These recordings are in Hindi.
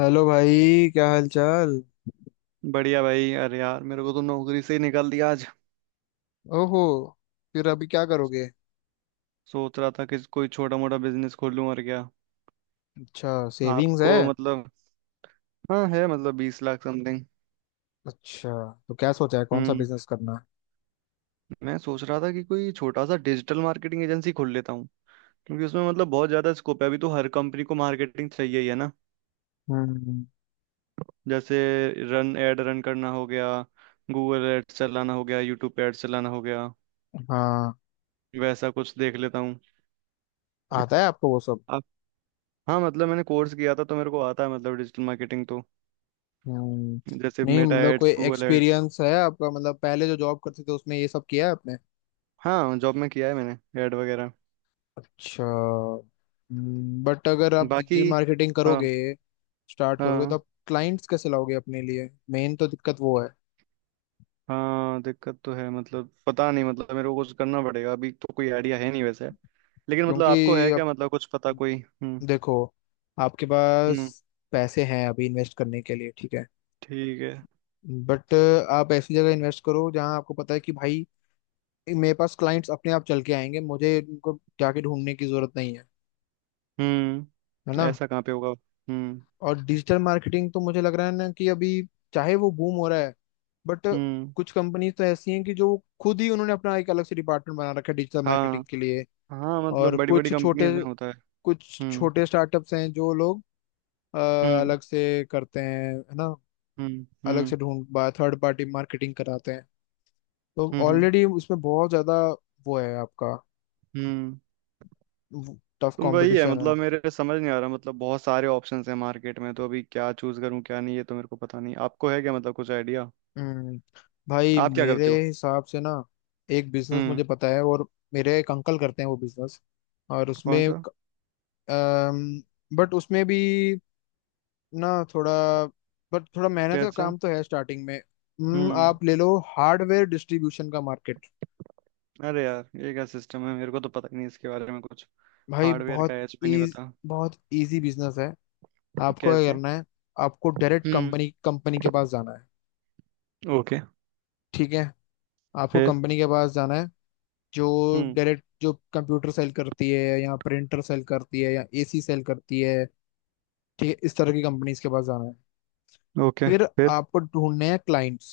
हेलो भाई, क्या हाल चाल। बढ़िया भाई। अरे यार, मेरे को तो नौकरी से ही निकाल दिया आज। ओहो। फिर अभी क्या करोगे? सोच रहा था कि कोई छोटा मोटा बिजनेस खोल लूं और क्या। अच्छा, सेविंग्स आपको है? मतलब। हाँ है, मतलब 20 लाख समथिंग। अच्छा, तो क्या सोचा है कौन सा हम्म। बिजनेस करना है? मैं सोच रहा था कि कोई छोटा सा डिजिटल मार्केटिंग एजेंसी खोल लेता हूँ। क्योंकि उसमें मतलब बहुत ज्यादा स्कोप है अभी, तो हर कंपनी को मार्केटिंग चाहिए ही है ना। हम्म। जैसे रन एड रन करना हो गया, गूगल एड्स चलाना हो गया, यूट्यूब पे एड्स चलाना हो गया, हाँ। वैसा कुछ देख लेता हूँ। आता है आपको वो सब? आप। हाँ, मतलब मैंने कोर्स किया था, तो मेरे को आता है मतलब डिजिटल मार्केटिंग, तो हम्म जैसे नहीं, मेटा मतलब कोई एड्स, गूगल एड्स। एक्सपीरियंस है आपका? मतलब पहले जो जॉब करते थे उसमें ये सब किया है आपने? हाँ, जॉब में किया है मैंने, ऐड वगैरह। अच्छा। बट अगर आप बाकी। डिजिटल मार्केटिंग हाँ करोगे स्टार्ट करोगे तो हाँ। आप क्लाइंट्स कैसे लाओगे अपने लिए, मेन तो दिक्कत वो है। हाँ, दिक्कत तो है, मतलब पता नहीं, मतलब मेरे को कुछ करना पड़ेगा अभी, तो कोई आइडिया है नहीं वैसे। लेकिन मतलब क्योंकि आपको है अब क्या, मतलब कुछ पता कोई? देखो, आपके पास हम्म, पैसे हैं अभी इन्वेस्ट करने के लिए, ठीक है। ठीक है। बट आप ऐसी जगह इन्वेस्ट करो जहां आपको पता है कि भाई, मेरे पास क्लाइंट्स अपने आप चल के आएंगे, मुझे इनको जाके ढूंढने की जरूरत नहीं है, है ना। ऐसा कहाँ पे होगा? हम्म। और डिजिटल मार्केटिंग तो मुझे लग रहा है ना कि अभी चाहे वो बूम हो रहा है, बट हम्म। कुछ कंपनीज तो ऐसी हैं कि जो खुद ही उन्होंने अपना एक अलग से डिपार्टमेंट बना रखा है डिजिटल हाँ। मार्केटिंग के लिए। हाँ, मतलब और बड़ी बड़ी कंपनीज में होता है। कुछ हम्म। छोटे स्टार्टअप्स हैं जो लोग अ, हम्म। अलग से करते हैं, है ना, हम्म। अलग हम्म। से ढूंढ बा थर्ड पार्टी मार्केटिंग कराते हैं, तो हम्म। हम्म। ऑलरेडी उसमें बहुत ज्यादा वो है आपका, हम्म। टफ तो वही है, कंपटीशन है। मतलब मेरे समझ नहीं आ रहा, मतलब बहुत सारे ऑप्शंस हैं मार्केट में, तो अभी क्या चूज करूं क्या नहीं ये तो मेरे को पता नहीं। आपको है क्या मतलब कुछ आइडिया? हम्म भाई, आप क्या मेरे करते हो? हिसाब से ना एक बिजनेस हम्म। मुझे पता है, और मेरे एक अंकल करते हैं वो बिजनेस, और उसमें कौन सा? बट उसमें भी ना थोड़ा बट थोड़ा मेहनत का कैसा? काम तो है स्टार्टिंग में। हम्म आप ले लो हार्डवेयर डिस्ट्रीब्यूशन का मार्केट। अरे यार ये क्या सिस्टम है, मेरे को तो पता ही नहीं इसके बारे में कुछ। भाई हार्डवेयर का एच भी नहीं इज पता। बहुत इजी बिजनेस है। आपको क्या कैसे? करना है? आपको डायरेक्ट हम्म। कंपनी कंपनी के पास जाना है, ओके। ठीक है, आपको फिर? कंपनी के पास जाना है जो हम्म। डायरेक्ट जो कंप्यूटर सेल करती है या प्रिंटर सेल करती है या एसी सेल करती है, ठीक है, इस तरह की कंपनीज के पास जाना है। ओके। फिर फिर? आपको ढूंढने हैं क्लाइंट्स,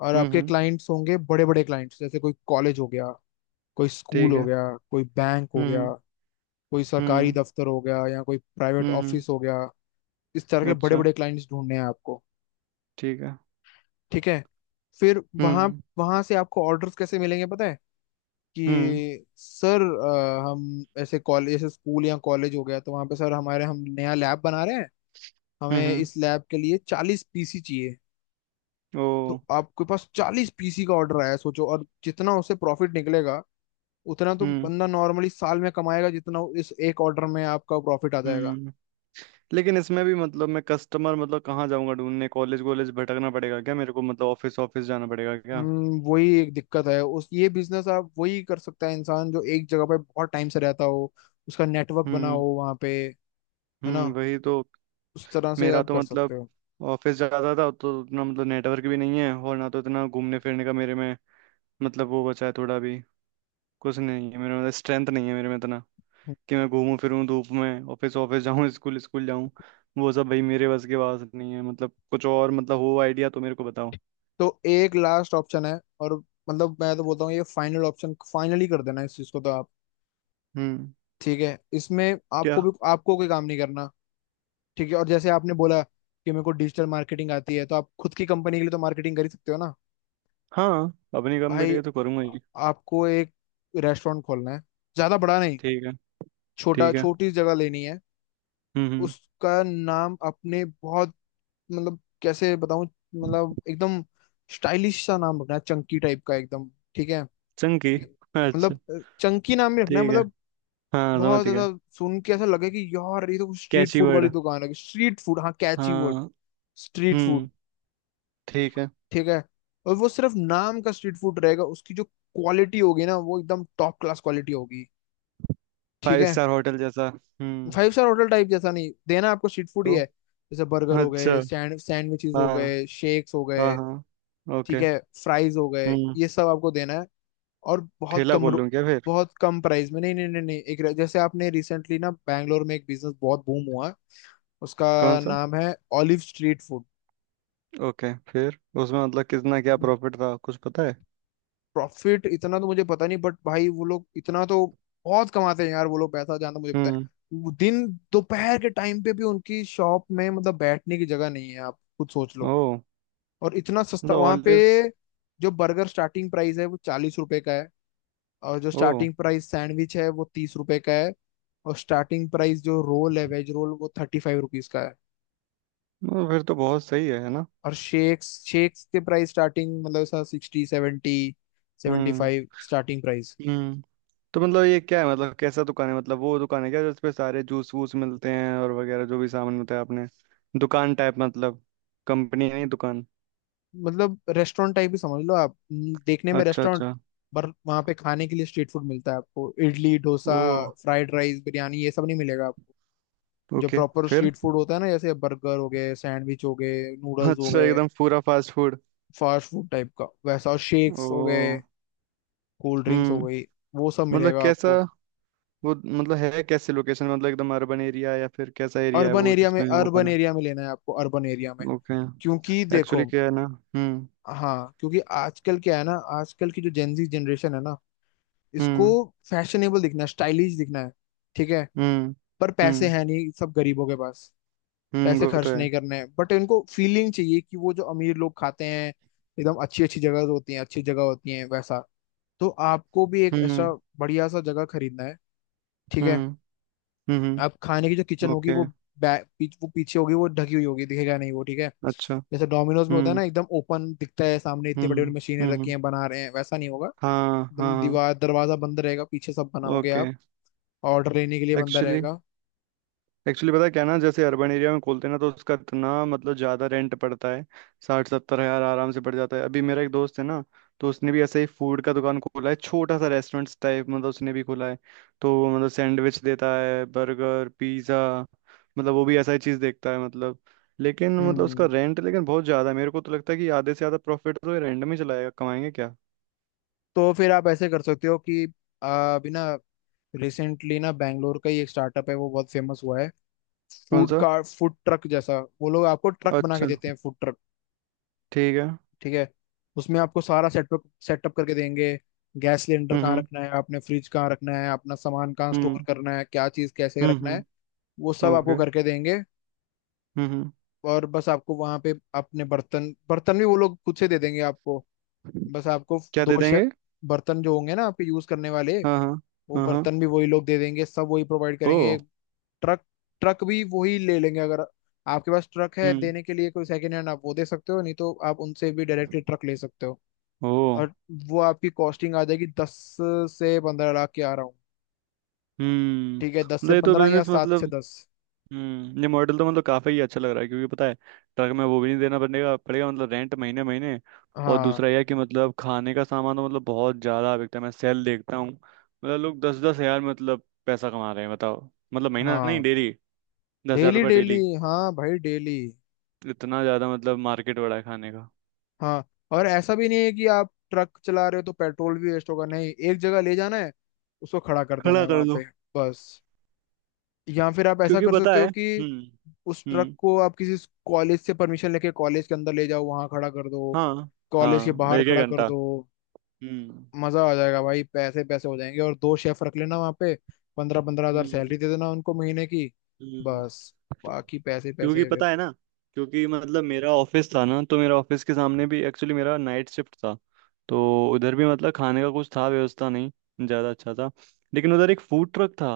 और हम्म। आपके हम्म। क्लाइंट्स होंगे बड़े बड़े क्लाइंट्स, जैसे कोई कॉलेज हो गया, कोई स्कूल ठीक हो है। गया, कोई बैंक हो गया, हम्म। कोई सरकारी हम्म। दफ्तर हो गया या कोई प्राइवेट हम्म। ऑफिस हो गया, इस तरह के बड़े अच्छा। बड़े क्लाइंट्स ढूंढने हैं आपको, ठीक है। ठीक है। फिर वहां हम्म। वहां से आपको ऑर्डर्स कैसे मिलेंगे पता है? हम्म। कि सर हम ऐसे कॉलेज ऐसे स्कूल या कॉलेज हो गया तो वहां पे सर हमारे हम नया लैब बना रहे हैं, हम्म। हमें इस लैब के लिए 40 पीसी चाहिए। ओ। तो आपके पास 40 पीसी का ऑर्डर आया है, सोचो, और जितना उसे प्रॉफिट निकलेगा उतना तो हम्म। बंदा नॉर्मली साल में कमाएगा, जितना इस एक ऑर्डर में आपका प्रॉफिट आ जाएगा। हम्म। लेकिन इसमें भी मतलब मैं कस्टमर मतलब कहाँ जाऊंगा ढूंढने? कॉलेज वॉलेज भटकना पड़ेगा क्या मेरे को, मतलब ऑफिस ऑफिस जाना पड़ेगा क्या? वही एक दिक्कत है, उस ये बिजनेस आप वही कर सकता है इंसान जो एक जगह पे बहुत टाइम से रहता हो, उसका नेटवर्क बना हम्म। हो वहाँ पे, है ना, हम्म, वही तो। उस तरह से मेरा आप तो कर मतलब सकते हो। ऑफिस जाता था, तो उतना मतलब नेटवर्क भी नहीं है, और ना तो इतना घूमने फिरने का मेरे में मतलब वो बचा है थोड़ा भी। कुछ नहीं है मेरे में, मतलब स्ट्रेंथ नहीं है मेरे में इतना कि मैं घूमूं फिरूं धूप में, ऑफिस ऑफिस जाऊं, स्कूल स्कूल जाऊं। वो सब भाई मेरे बस के पास नहीं है। मतलब कुछ और मतलब हो आइडिया तो मेरे को बताओ। तो एक लास्ट ऑप्शन है और मतलब मैं तो बोलता हूँ ये फाइनल ऑप्शन फाइनली कर देना इस चीज को तो आप, हम्म। ठीक है, इसमें क्या? आपको कोई काम नहीं करना, ठीक है। और जैसे आपने बोला कि मेरे को डिजिटल मार्केटिंग आती है तो आप खुद की कंपनी के लिए तो मार्केटिंग कर ही सकते हो ना। हाँ। अपनी कंपनी के भाई, लिए तो करूंगा ही। आपको एक रेस्टोरेंट खोलना है, ज्यादा बड़ा नहीं, ठीक है। छोटा ठीक है। छोटी जगह लेनी है। हम्म। हम्म। उसका नाम आपने बहुत, मतलब कैसे बताऊं, मतलब एकदम स्टाइलिश सा नाम रखना है, चंकी टाइप का एकदम, ठीक है, चंकी? कि- अच्छा। मतलब चंकी नाम ही रखना है, ठीक है। मतलब हाँ, बहुत समझ गया। ऐसा सुन के ऐसा लगे कि यार ये तो स्ट्रीट कैची फूड वाली वर्ड। दुकान है। स्ट्रीट फूड, हाँ कैची वर्ड, हाँ। स्ट्रीट फूड, हम्म। ठीक है। ठीक है। और वो सिर्फ नाम का स्ट्रीट फूड रहेगा, उसकी जो क्वालिटी होगी ना वो एकदम टॉप क्लास क्वालिटी होगी, ठीक फाइव है। स्टार होटल जैसा? हम्म। फाइव स्टार होटल टाइप जैसा नहीं देना आपको, स्ट्रीट फूड ही तो? है, जैसे बर्गर हो अच्छा। गए, सैंडविचेस हो हाँ। गए, शेक्स हो हाँ गए, हाँ, ठीक ओके। है, फ्राइज हो गए, हम्म। ये सब आपको देना है। और ठेला खोल लूँ क्या फिर? बहुत कम प्राइस में, नहीं नहीं नहीं नहीं, एक जैसे आपने रिसेंटली ना बैंगलोर में एक बिजनेस बहुत बूम हुआ है, उसका कौन सा? नाम है ऑलिव स्ट्रीट फूड। ओके। फिर उसमें मतलब कितना क्या प्रॉफिट था कुछ पता है? प्रॉफिट इतना तो मुझे पता नहीं बट भाई वो लोग इतना तो बहुत कमाते हैं यार, वो लोग पैसा जानते, मुझे पता हम्म। है, वो दिन दोपहर के टाइम पे भी उनकी शॉप में मतलब बैठने की जगह नहीं है, आप खुद सोच लो। ओ। और इतना सस्ता मतलब वहां पे, ऑलिव्स? जो बर्गर स्टार्टिंग प्राइस है वो ₹40 का है, और जो ओ। स्टार्टिंग प्राइस सैंडविच है वो ₹30 का है, और स्टार्टिंग प्राइस जो रोल है वेज रोल वो ₹35 का है। ओ, फिर तो बहुत सही है ना। और शेक्स, शेक्स के प्राइस स्टार्टिंग मतलब 60 70, सेवेंटी हम्म। Five starting price. हम्म। तो मतलब ये क्या है, मतलब कैसा दुकान है, मतलब वो दुकान है क्या जिसपे सारे जूस वूस मिलते हैं और वगैरह जो भी सामान मिलता है आपने? दुकान टाइप मतलब, कंपनी नहीं दुकान। मतलब रेस्टोरेंट टाइप ही समझ लो आप, देखने में अच्छा रेस्टोरेंट, अच्छा। पर वहाँ पे खाने के लिए स्ट्रीट फूड मिलता है आपको। इडली डोसा, ओ। फ्राइड राइस, बिरयानी ये सब नहीं मिलेगा आपको, जो ओके। प्रॉपर फिर? स्ट्रीट फूड होता है ना, जैसे बर्गर हो गए, सैंडविच हो गए, नूडल्स हो अच्छा, गए, एकदम पूरा fast food? Fast food type का वैसा, और शेक्स हो गए, ओ। कोल्ड ड्रिंक्स हो हम्म। गई, वो सब मतलब मिलेगा कैसा? आपको। वो मतलब है कैसे लोकेशन, मतलब एकदम अर्बन एरिया या फिर कैसा एरिया है अर्बन वो एरिया में, जिसमें वो अर्बन बना? एरिया में लेना है आपको, अर्बन एरिया में, ओके। क्योंकि एक्चुअली देखो, क्या है ना। हम्म। हाँ क्योंकि आजकल क्या है ना, आजकल की जो जेनजी जनरेशन है ना, इसको हम्म। फैशनेबल दिखना है, स्टाइलिश दिखना है, ठीक है। हम्म। पर पैसे हम्म। हैं नहीं सब गरीबों के पास, हम्म, पैसे वो तो खर्च है। नहीं करने हैं, बट इनको फीलिंग चाहिए कि वो जो अमीर लोग खाते हैं एकदम अच्छी अच्छी जगह होती हैं, अच्छी जगह होती हैं वैसा। तो आपको भी एक हम्म। ऐसा बढ़िया सा जगह खरीदना है, ठीक है। हम्म। हम्म। अब खाने की जो किचन होगी ओके। वो वो पीछे होगी, वो ढकी हुई होगी, दिखेगा नहीं वो, ठीक है। अच्छा। जैसे डोमिनोज में होता है हम्म। ना एकदम ओपन दिखता है सामने, इतनी बड़ी बड़ी हम्म। मशीनें रखी हम्म। हैं बना रहे हैं, वैसा नहीं होगा। हाँ एकदम हाँ, दीवार दरवाजा बंद रहेगा, पीछे सब बनाओगे ओके। आप, ऑर्डर लेने के लिए बंदा एक्चुअली, रहेगा। एक्चुअली पता है क्या ना, जैसे अर्बन एरिया में खोलते हैं ना तो उसका इतना मतलब ज्यादा रेंट पड़ता है। 60-70 हज़ार आराम से पड़ जाता है। अभी मेरा एक दोस्त है ना, तो उसने भी ऐसे ही फूड का दुकान खोला है, छोटा सा रेस्टोरेंट टाइप, मतलब उसने भी खोला है। तो वो मतलब सैंडविच देता है, बर्गर, पिज्जा, मतलब वो भी ऐसा ही चीज देखता है मतलब। लेकिन मतलब उसका हम्म, रेंट लेकिन बहुत ज्यादा है। मेरे को तो लगता है कि आधे से ज्यादा प्रॉफिट तो रेंट में ही चलाएगा, कमाएंगे क्या? तो फिर आप ऐसे कर सकते हो कि अभी ना रिसेंटली ना बैंगलोर का ही एक स्टार्टअप है, वो बहुत फेमस हुआ है, कौन फूड सा? का, फूड ट्रक जैसा, वो लोग आपको ट्रक बना के अच्छा। देते हैं, फूड ट्रक। ठीक है। ठीक है, उसमें आपको सारा सेटअप सेटअप करके देंगे, गैस सिलेंडर हम्म। कहाँ हम्म। रखना है आपने, फ्रिज कहाँ रखना है, अपना सामान कहाँ स्टोर करना है, क्या चीज़ कैसे हम्म। रखना है, वो सब आपको ओके। करके देंगे। हम्म। हम्म। और बस आपको वहाँ पे अपने बर्तन, बर्तन भी वो लोग खुद से दे देंगे आपको, बस आपको क्या दे दो शे- देंगे? बर्तन जो होंगे ना आपके यूज़ करने वाले, हाँ हाँ। वो हाँ हाँ। बर्तन भी वही लोग दे देंगे, सब वही प्रोवाइड करेंगे। ओ। ट्रक ट्रक भी वही ले लेंगे, अगर आपके पास ट्रक है हम्म। देने के लिए कोई सेकेंड हैंड आप वो दे सकते हो, नहीं तो आप उनसे भी डायरेक्टली ट्रक ले सकते हो। ओ। और वो आपकी कॉस्टिंग आ जाएगी 10 से 15 लाख के आ रहा हूँ, हम्म, ठीक है, दस मतलब से ये तो पंद्रह या बिजनेस सात मतलब। से दस हम्म, ये मॉडल तो मतलब काफ़ी ही अच्छा लग रहा है, क्योंकि पता है ट्रक में वो भी नहीं देना पड़ेगा पड़ेगा मतलब रेंट महीने महीने। और हाँ, दूसरा यह है कि मतलब खाने का सामान तो मतलब बहुत ज़्यादा बिकता है। मैं सेल देखता हूँ, मतलब लोग 10-10 हज़ार मतलब पैसा कमा रहे हैं बताओ, मतलब महीना नहीं हाँ, डेली। 10 हज़ार डेली रुपये डेली, डेली। हाँ भाई डेली, इतना ज़्यादा, मतलब मार्केट बड़ा है खाने का। हाँ। और ऐसा भी नहीं है कि आप ट्रक चला रहे हो तो पेट्रोल भी वेस्ट होगा, नहीं, एक जगह ले जाना है, उसको खड़ा कर देना खड़ा है कर। वहां पे, बस। या फिर आप ऐसा क्योंकि कर पता सकते है। हो कि हम्म। उस ट्रक हम्म। को आप किसी कॉलेज से परमिशन लेके कॉलेज के अंदर ले जाओ, वहां खड़ा कर दो, हाँ। कॉलेज के हाँ, बाहर एक एक खड़ा कर घंटा। दो, हम्म। मजा आ जाएगा भाई, पैसे पैसे हो जाएंगे। और दो शेफ रख लेना वहां पे, पंद्रह पंद्रह हजार हम्म। सैलरी दे देना उनको महीने की, हम्म। बस, बाकी पैसे क्योंकि पैसे फिर। पता है ना, क्योंकि मतलब मेरा ऑफिस था ना, तो मेरा ऑफिस के सामने भी, एक्चुअली मेरा नाइट शिफ्ट था, तो उधर भी मतलब खाने का कुछ था व्यवस्था नहीं ज़्यादा अच्छा था। लेकिन उधर एक फूड ट्रक था।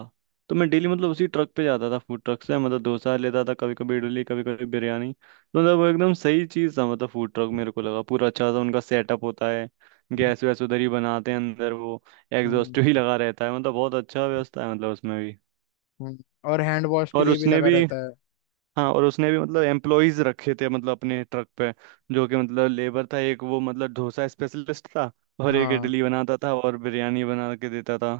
तो मैं डेली मतलब उसी ट्रक पे जाता था, फूड ट्रक से मतलब डोसा लेता था कभी कभी, इडली कभी कभी, बिरयानी। तो मतलब वो एकदम सही चीज़ था, मतलब फूड ट्रक मेरे को लगा पूरा अच्छा सा उनका सेटअप होता है। गैस वैस उधर ही बनाते हैं अंदर वो, हम्म, एग्जॉस्ट भी लगा रहता है, मतलब बहुत अच्छा व्यवस्था है मतलब उसमें भी। हम्म, और हैंड वॉश के और लिए भी उसने लगा भी, रहता है। हाँ और उसने भी मतलब एम्प्लॉयज रखे थे, मतलब अपने ट्रक पे, जो कि मतलब लेबर था एक, वो मतलब डोसा स्पेशलिस्ट था, और एक हाँ, इडली बनाता था और बिरयानी बना के देता था।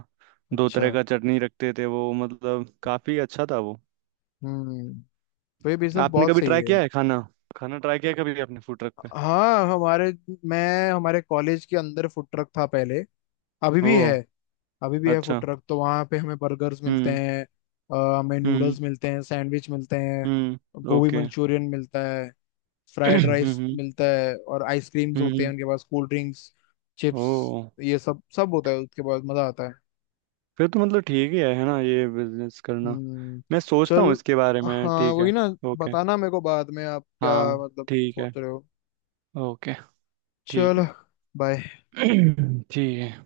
दो अच्छा, तरह का चटनी रखते थे वो, मतलब काफी अच्छा था वो। हम्म, तो ये बिजनेस आपने बहुत कभी सही ट्राई है। किया है खाना? खाना ट्राई किया है कभी आपने फूड ट्रक पे? हाँ, हमारे मैं हमारे कॉलेज के अंदर फूड ट्रक था पहले, अभी ओ। भी है, अभी भी है फूड अच्छा। ट्रक, तो वहाँ पे हमें बर्गर्स मिलते हम्म। हैं, हमें हम्म। नूडल्स मिलते हैं, सैंडविच मिलते हैं, हम्म। गोभी ओके। मंचूरियन मिलता है, फ्राइड राइस हम्म। मिलता है, और आइसक्रीम्स होते हैं हम्म। उनके पास, कोल्ड ड्रिंक्स, ओ। चिप्स, ये सब सब होता है उसके पास, मजा आता है। फिर तो मतलब ठीक ही है ना ये बिजनेस करना। हम्म। मैं सोचता हूँ चल, इसके बारे में, हाँ ठीक वही है। ना, ओके। बताना मेरे को बाद में आप क्या हाँ। मतलब ठीक है। सोच रहे हो। ओके। ठीक चलो, है। बाय। ठीक है।